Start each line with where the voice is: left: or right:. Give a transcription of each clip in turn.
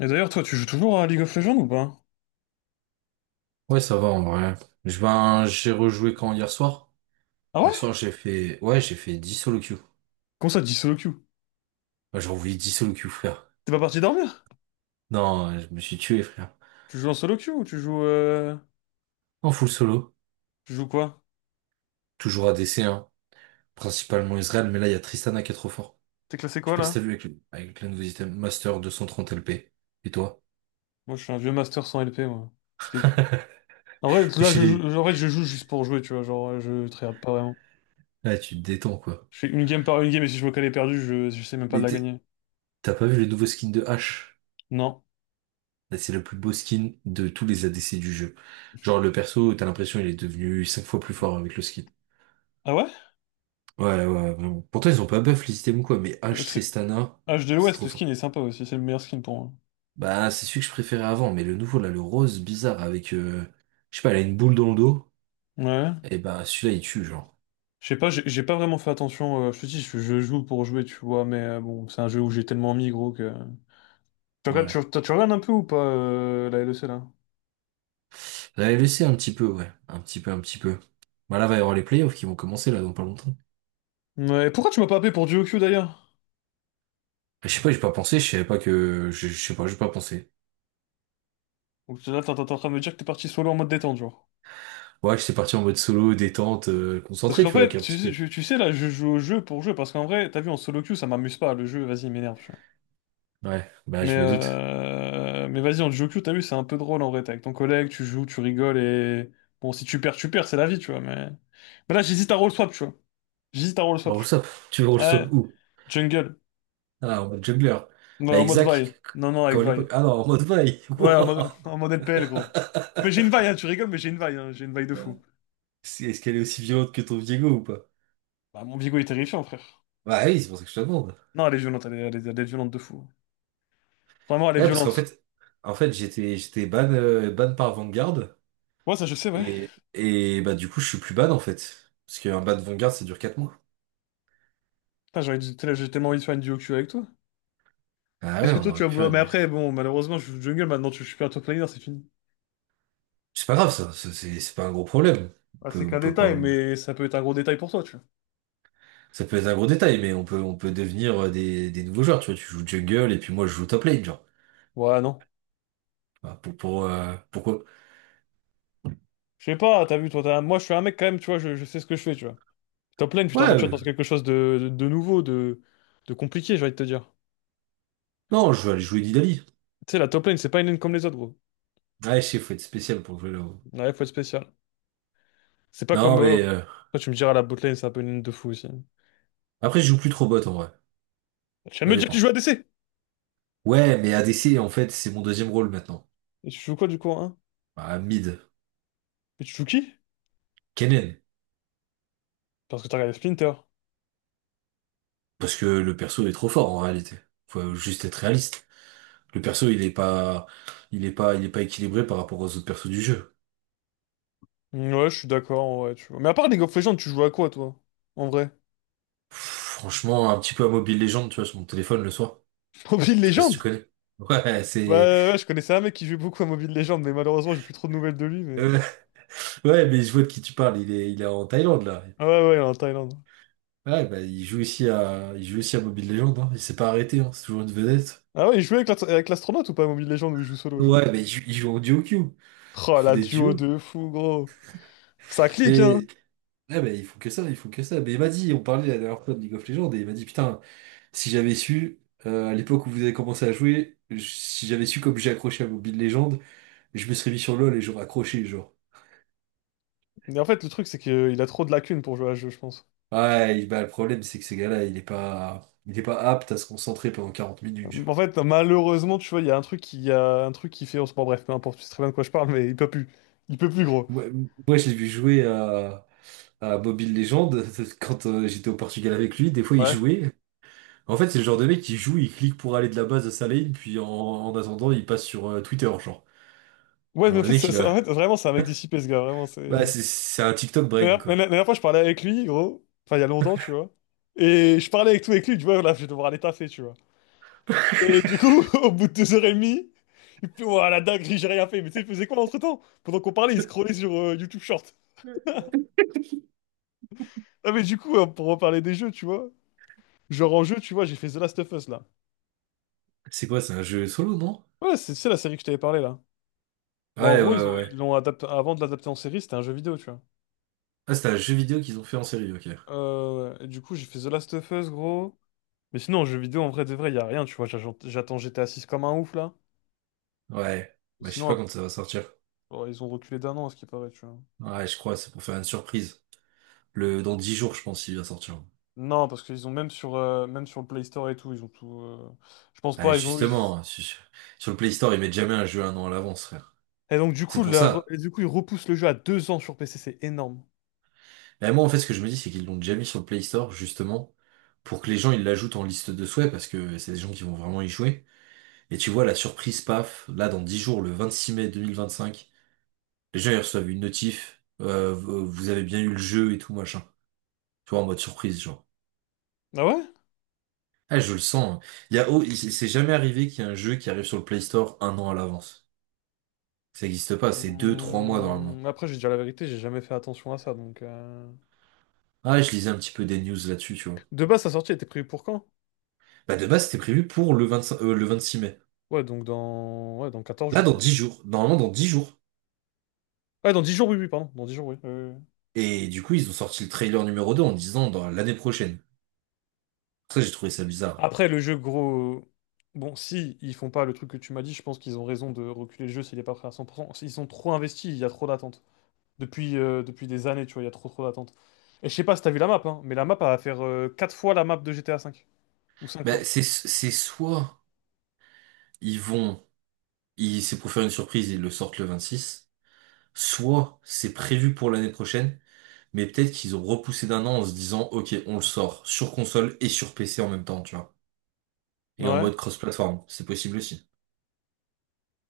left: Et d'ailleurs, toi, tu joues toujours à League of Legends ou pas?
right: Ouais, ça va en vrai. Je ben, j'ai rejoué quand hier soir?
left: Ah ouais?
right: Hier soir, ouais, j'ai fait 10 solo queue.
left: Comment ça, tu dis solo queue?
right: Ouais, j'ai envoyé 10 solo queue, frère.
left: T'es pas parti dormir?
right: Non, je me suis tué, frère.
left: Tu joues en solo queue ou
right: En full solo.
left: tu joues quoi?
right: Toujours ADC, hein. Principalement Israël, mais là, il y a Tristana qui est trop fort.
left: T'es classé
right: Je
left: quoi
right: sais pas si t'as
left: là?
right: vu avec le nouveau item Master 230 LP. Et toi?
left: Moi, je suis un vieux master sans LP, moi. Je dégoûte. En vrai,
right: Et
left: là,
right: chez les,
left: en vrai, je joue juste pour jouer, tu vois. Genre, je tryhard pas vraiment.
right: Là, tu te détends, quoi.
left: Je fais une game par une game et si je vois qu'elle est perdue, je sais même pas de
right: Mais
left: la gagner.
right: t'as pas vu le nouveau skin de H?
left: Non.
right: Là, c'est le plus beau skin de tous les ADC du jeu. Genre, le perso, t'as l'impression, il est devenu 5 fois plus fort avec le skin.
left: Ah ouais?
right: Ouais, ouais, vraiment. Pourtant, ils ont pas buff le système ou quoi, mais
left: Euh,
right: H
left: C'est...
right: Tristana,
left: H de
right: c'est
left: l'Ouest,
right: trop
left: le
right: fort.
left: skin est sympa aussi. C'est le meilleur skin pour moi.
right: Bah, c'est celui que je préférais avant, mais le nouveau, là, le rose bizarre avec, je sais pas, elle a une boule dans le dos,
left: Ouais.
right: et bah, celui-là, il tue, genre.
left: Je sais pas, j'ai pas vraiment fait attention. Je te dis, je joue pour jouer, tu vois. Mais bon, c'est un jeu où j'ai tellement mis, gros, que. Tu regardes,
right: Ouais.
left: tu, toi, tu regardes un peu ou pas la LEC là?
right: J'avais laissé un petit peu, ouais. Un petit peu, un petit peu. Bah, là, va y avoir les playoffs qui vont commencer, là, dans pas longtemps.
left: Ouais, pourquoi tu m'as pas appelé pour du OQ d'ailleurs?
right: Ah, je sais pas, j'ai pas pensé, je savais pas que, je sais pas, j'ai pas pensé.
left: Donc là, t'es en train de me dire que t'es parti solo en mode détente, genre.
right: Ouais, j'étais parti en mode solo, détente,
left: Parce
right: concentré,
left: qu'en
right: tu vois, avec
left: fait,
right: un
left: tu,
right: petit
left: sais-
right: peu.
left: tu, tu sais, là, je joue au jeu pour jouer, parce qu'en vrai, t'as vu, en solo queue, ça m'amuse pas, le jeu, vas-y, il m'énerve, tu vois.
right: Ouais, bah,
left: Mais,
right: je me doute.
left: euh, mais vas-y, en duo queue, t'as vu, c'est un peu drôle en vrai, t'es avec ton collègue, tu joues, tu rigoles, et... Bon, si tu perds, tu perds, c'est la vie, tu vois, mais... Mais là, j'hésite à roll swap, tu vois. J'hésite à roll swap.
right: Roll
left: Tu
right: swap, tu veux roll
left: Ouais,
right: swap où?
left: jungle.
right: Ah, en mode jongleur.
left: Ouais, en
right: Avec
left: mode Vi.
right: Zach,
left: Non, non, avec
right: quand à
left: Vi.
right: l'époque. Ah non, en mode vaille.
left: Ouais, en mode,
right: Wouah.
left: en mode LPL, gros. Mais j'ai une vaille, hein, tu rigoles, mais j'ai une vaille, hein, j'ai une vaille de fou.
right: Est-ce qu'elle est aussi violente que ton Diego ou pas?
left: Bah, mon bigot est terrifiant, frère.
right: Bah oui, c'est pour ça que je te demande.
left: Non, elle est violente, elle est violente de fou. Vraiment, elle est
right: Ouais, parce qu'en
left: violente.
right: fait, j'étais ban, ban par Vanguard.
left: Ouais, ça, je sais, ouais.
right: Et bah du coup, je suis plus ban en fait. Parce qu'un ban Vanguard, ça dure 4 mois.
left: Putain, j'ai tellement envie de faire une duo queue avec toi.
right: Ah
left: Est-ce
right: ouais,
left: que
right: on
left: toi, tu
right: aurait
left: vas
right: pu faire
left: vouloir... Mais
right: une.
left: après, bon, malheureusement, je jungle, maintenant, je suis plus un top laner, c'est fini.
right: C'est pas grave ça, c'est pas un gros problème. On
left: Ah, c'est
right: peut, on
left: qu'un
right: peut quand
left: détail,
right: même.
left: mais ça peut être un gros détail pour toi, tu
right: Ça peut être un gros détail, mais on peut devenir des nouveaux joueurs. Tu vois, tu joues jungle et puis moi je joue top lane, genre.
left: vois. Ouais, non.
right: Bah, pourquoi?
left: Je sais pas, t'as vu, toi, moi, je suis un mec, quand même, tu vois, je sais ce que je fais, tu vois. Top lane, tu
right: Ouais,
left: t'aventures dans quelque chose de nouveau, de compliqué, j'ai envie de te dire.
right: non, je vais aller jouer Nidalee.
left: Tu sais, la top lane, c'est pas une lane comme les autres, gros.
right: Ouais, je sais, faut être spécial pour jouer là-haut.
left: Ouais, faut être spécial. C'est pas comme.
right: Non, mais
left: Après, tu me diras, la botlane, c'est un peu une ligne de fou aussi.
right: après, je joue plus trop bot en vrai.
left: Tu viens de
right: Ça
left: me dire que tu
right: dépend.
left: joues à ADC!
right: Ouais, mais ADC, en fait, c'est mon deuxième rôle maintenant.
left: Et tu joues quoi du coup, hein?
right: Bah, mid.
left: Et tu joues qui?
right: Kennen.
left: Parce que t'as regardé Splinter.
right: Parce que le perso est trop fort en réalité. Faut juste être réaliste. Le perso, il est pas, il est pas, il est pas équilibré par rapport aux autres persos du jeu.
left: Mm, ouais, je suis d'accord, ouais, tu vois. Mais à part League of Legends, tu joues à quoi, toi? En vrai?
right: Pff, franchement, un petit peu à Mobile Legends, tu vois, sur mon téléphone le soir.
left: Mobile
right: Je sais pas si tu
left: Legends?
right: connais. Ouais,
left: Ouais, ouais, ouais, je connaissais un mec qui jouait beaucoup à Mobile Legends, mais malheureusement, j'ai plus trop de nouvelles de lui, mais.
right: euh, ouais, mais je vois de qui tu parles. Il est en Thaïlande là.
left: Ah ouais, ouais, il est en Thaïlande.
right: Ouais, bah, il joue aussi à Mobile Legends, hein. Il s'est pas arrêté, hein. C'est toujours une vedette.
left: Ah ouais, il jouait avec avec l'astronaute ou pas à Mobile Legends où il joue solo, genre?
right: Ouais, mais il joue en duo queue. Ils
left: Oh,
right: font
left: la
right: des
left: duo
right: duos.
left: de fou, gros! Ça clique, hein!
right: Mais, ouais, bah, ils font que ça, ils font que ça. Mais il m'a dit, on parlait la dernière fois de League of Legends, et il m'a dit, putain, si j'avais su, à l'époque où vous avez commencé à jouer, si j'avais su comme j'ai accroché à Mobile Legends, je me serais mis sur LoL et j'aurais accroché, genre.
left: Mais en fait, le truc, c'est qu'il a trop de lacunes pour jouer à ce jeu, je pense.
right: Ouais, bah, le problème, c'est que ces gars-là, il est pas apte à se concentrer pendant 40 minutes, genre.
left: En fait, malheureusement, tu vois, il y a un truc qui fait en sport, bref, peu importe, tu sais très bien de quoi je parle, mais il peut plus. Il peut plus, gros.
right: Moi, moi, je l'ai vu jouer à Mobile Legends, quand j'étais au Portugal avec lui, des fois il
left: Ouais.
right: jouait. En fait, c'est le genre de mec qui joue, il clique pour aller de la base à sa lane, puis en attendant, il passe sur Twitter, genre.
left: Ouais, mais
right: Alors
left: en
right: le
left: fait,
right: mec, il a.
left: en fait vraiment, c'est un mec dissipé, ce gars, vraiment,
right: Bah,
left: c'est...
right: c'est un TikTok
left: La
right: brain,
left: dernière, la
right: quoi.
left: la dernière fois, je parlais avec lui, gros, enfin, il y a longtemps, tu vois, et je parlais avec tout avec lui, tu vois, là, je vais devoir aller taffer, tu vois. Et du coup, au bout de 2 heures et demie, il fait, ouah, la dinguerie, j'ai rien fait, mais tu sais, il faisait quoi entre-temps? Pendant qu'on parlait, il scrollait sur YouTube Short. Ah, mais du coup, pour reparler des jeux, tu vois, genre en jeu, tu vois, j'ai fait The Last of Us, là.
right: C'est quoi, c'est un jeu solo, non?
left: Ouais, c'est la série que je t'avais parlé, là. Bah, en
right: Ouais, ouais,
left: gros, ils
right: ouais.
left: ont, ils
right: ouais.
left: l'ont adapté, avant de l'adapter en série, c'était un jeu vidéo, tu vois.
right: Ah, c'est un jeu vidéo qu'ils ont fait en série, ok.
left: Ouais. Et du coup, j'ai fait The Last of Us, gros. Mais sinon, en jeu vidéo, en vrai de vrai, y a rien, tu vois. J'attends GTA 6 comme un ouf, là.
right: Ouais.
left: Et
right: Bah, je sais pas
left: sinon,
right: quand ça va sortir.
left: ils ont reculé d'un an, à ce qui paraît, tu vois.
right: Ouais, je crois, c'est pour faire une surprise. Dans 10 jours, je pense, il va sortir.
left: Non, parce qu'ils ont même sur le Play Store et tout, ils ont tout. Je pense
right: Ah,
left: pas.
right: justement, sur le Play Store, ils mettent jamais un jeu un an à l'avance, frère.
left: Et donc, du
right: C'est
left: coup,
right: pour ça.
left: ils repoussent le jeu à 2 ans sur PC, c'est énorme.
right: Bah, moi, en fait, ce que je me dis, c'est qu'ils l'ont déjà mis sur le Play Store, justement, pour que les gens, ils l'ajoutent en liste de souhaits, parce que c'est des gens qui vont vraiment y jouer. Et tu vois, la surprise, paf, là, dans 10 jours, le 26 mai 2025, les gens, ils reçoivent une notif, vous avez bien eu le jeu et tout, machin. Tu vois, en mode surprise, genre.
left: Ah ouais?
right: Ah, je le sens, hein. Il oh, c'est jamais arrivé qu'il y ait un jeu qui arrive sur le Play Store un an à l'avance. Ça n'existe pas, c'est 2, 3 mois normalement.
left: Mmh, Après, j'ai dit la vérité, j'ai jamais fait attention à ça, donc.
right: Ah, je lisais un petit peu des news là-dessus, tu vois.
left: De base, sa sortie était prévue pour quand?
right: Bah, de base, c'était prévu pour le 25, le 26 mai.
left: Ouais, Ouais, dans 14
right: Là,
left: jours,
right: dans
left: quoi.
right: 10 jours. Normalement, dans 10 jours.
left: Ouais, dans 10 jours, oui, oui, pardon. Dans 10 jours, oui, oui, oui, oui.
right: Et du coup, ils ont sorti le trailer numéro 2 en disant dans l'année prochaine. Ça, j'ai trouvé ça bizarre.
left: Après, le jeu, gros... Bon, si ils font pas le truc que tu m'as dit, je pense qu'ils ont raison de reculer le jeu s'il est pas prêt à 100 %. Ils sont trop investis, il y a trop d'attentes. Depuis des années, tu vois, il y a trop trop d'attentes. Et je sais pas si t'as vu la map, hein, mais la map, elle va faire 4 fois la map de GTA 5. Ou 5
right: Bah,
left: fois.
right: c'est soit ils vont, c'est pour faire une surprise, ils le sortent le 26. Soit c'est prévu pour l'année prochaine, mais peut-être qu'ils ont repoussé d'un an en se disant, OK, on le sort sur console et sur PC en même temps, tu vois. Et en
left: Ouais.
right: mode cross-platform, c'est possible aussi.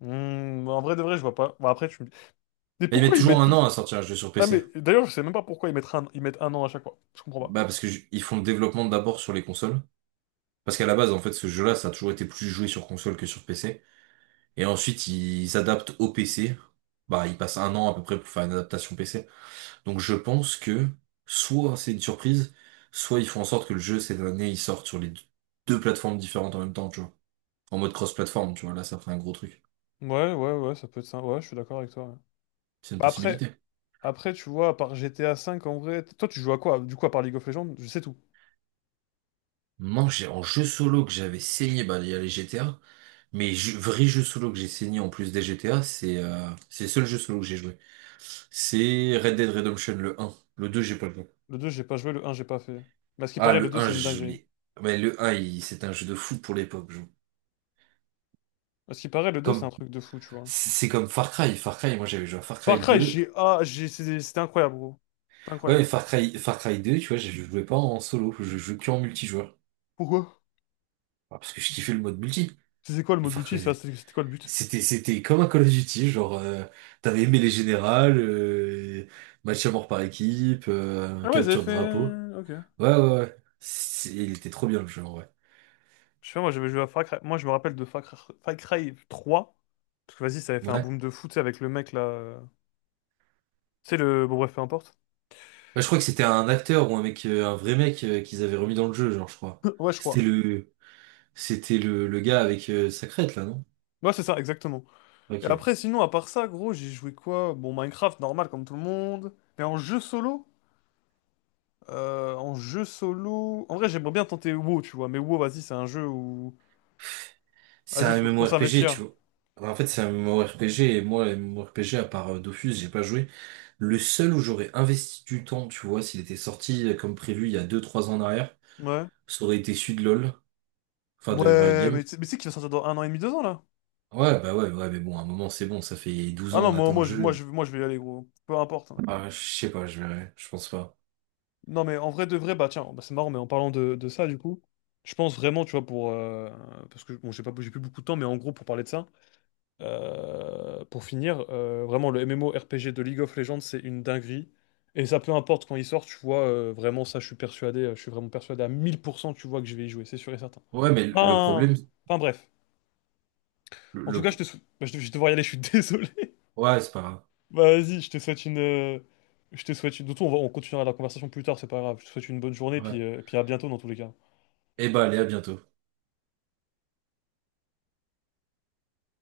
left: En vrai de vrai, je vois pas. Bon, après, tu me dis... Mais
right: Mais ils
left: pourquoi
right: mettent
left: ils
right: toujours
left: mettent
right: un
left: tout...
right: an à sortir un jeu sur
left: Ah,
right: PC.
left: mais d'ailleurs, je sais même pas pourquoi ils mettent un an à chaque fois. Je comprends pas.
right: Bah, parce que ils font le développement d'abord sur les consoles. Parce qu'à la base, en fait, ce jeu-là, ça a toujours été plus joué sur console que sur PC. Et ensuite, ils s'adaptent au PC. Bah, ils passent un an à peu près pour faire une adaptation PC. Donc je pense que soit c'est une surprise, soit ils font en sorte que le jeu, cette année, il sorte sur les deux plateformes différentes en même temps, tu vois. En mode cross-plateforme, tu vois, là, ça ferait un gros truc.
left: Ouais, ouais, ouais, ça peut être ça. Ouais, je suis d'accord avec toi, ouais.
right: C'est une
left: Bah après,
right: possibilité.
left: Après, tu vois, à part GTA V, en vrai, toi, tu joues à quoi? Du coup, à part League of Legends, je sais tout.
right: Non, j'ai en jeu solo que j'avais saigné, bah, il y a les GTA. Mais vrai jeu solo que j'ai saigné en plus des GTA, c'est le seul jeu solo que j'ai joué. C'est Red Dead Redemption le un. Le 2 j'ai pas le temps.
left: Le 2 j'ai pas joué, le un j'ai pas fait. Mais à ce qui
right: Ah,
left: paraît, le
right: le
left: deux
right: un
left: c'est une
right: je
left: dinguerie.
right: l'ai. Mais le un, c'était un jeu de fou pour l'époque.
left: À ce qui paraît, le 2 c'est un
right: Comme,
left: truc de fou, tu vois.
right: c'est comme Far Cry. Far Cry, moi j'avais joué à Far Cry
left: Far Cry,
right: 2.
left: j'ai... Ah, j'ai... c'est- C'était incroyable, gros. C'était
right: Ouais,
left: incroyable.
right: mais Far Cry 2, tu vois, je jouais pas en solo, je jouais que en multijoueur.
left: Pourquoi?
right: Ah, parce que je kiffais le mode multi
left: C'était quoi le
right: de
left: mode
right: Far
left: multi?
right: Cry
left: Ça,
right: 2.
left: c'était quoi le but?
right: C'était comme un Call of Duty, genre, t'avais aimé les générales, match à mort par équipe,
left: Ah ouais, ils avaient
right: capture de drapeau.
left: fait... Ok.
right: Ouais, ouais, ouais. Il était trop bien le jeu, en vrai.
left: Je sais pas, moi, j'avais joué à Far Cry... Moi, je me rappelle de Far Cry 3. Parce que, vas-y, ça avait fait un
right: Ouais.
left: boom de fou, tu sais, avec le mec, là... Tu sais, bon, bref, peu importe.
right: Bah, je crois que c'était un acteur ou un mec, un vrai mec qu'ils avaient remis dans le jeu, genre, je crois.
left: Ouais, je
right: C'était
left: crois.
right: le, c'était le gars avec sa crête, là, non?
left: Ouais, c'est ça, exactement. Et
right: Ok.
left: après, sinon, à part ça, gros, j'ai joué quoi? Bon, Minecraft, normal, comme tout le monde. Mais en jeu solo? En vrai, j'aimerais bien tenter WoW, tu vois. Mais WoW, vas-y, c'est un jeu où...
right: C'est
left: Vas-y,
right: un
left: faut trop
right: MMORPG, tu
left: s'investir.
right: vois. Enfin, en fait, c'est un MMORPG, et moi, les MMORPG, à part Dofus, j'ai pas joué. Le seul où j'aurais investi du temps, tu vois, s'il était sorti comme prévu il y a 2, 3 ans en arrière,
left: Ouais.
right: ça aurait été celui de LoL, enfin de Riot
left: Ouais,
right: Games.
left: mais tu sais qu'il va sortir dans un an et demi, 2 ans, là?
right: Ouais, bah ouais, ouais, mais bon, à un moment, c'est bon, ça fait 12
left: Ah
right: ans,
left: non,
right: on
left: moi,
right: attend le
left: moi, je, moi, je,
right: jeu.
left: moi, je vais y aller, gros. Peu importe, hein.
right: Ah, je sais pas, je verrai, je pense pas.
left: Non, mais en vrai, de vrai, bah tiens, bah, c'est marrant, mais en parlant de ça, du coup, je pense vraiment, tu vois, parce que, bon, j'ai pas, j'ai plus beaucoup de temps, mais en gros, pour parler de ça... Pour finir, vraiment le MMORPG de League of Legends, c'est une dinguerie. Et ça, peu importe quand il sort, tu vois, vraiment ça, je suis persuadé, je suis vraiment persuadé à 1000%, tu vois, que je vais y jouer, c'est sûr et certain.
right: Ouais, mais le
left: Enfin,
right: problème,
left: enfin, bref.
right: le,
left: En tout
right: le
left: cas,
right: pro-
left: bah, je vais devoir y aller, je suis désolé.
right: ouais, c'est pas grave.
left: Bah, vas-y, Je te souhaite une... De toute façon, on continuera la conversation plus tard, c'est pas grave. Je te souhaite une bonne journée,
right: Ouais.
left: puis à bientôt dans tous les cas.
right: Eh ben, allez, à bientôt.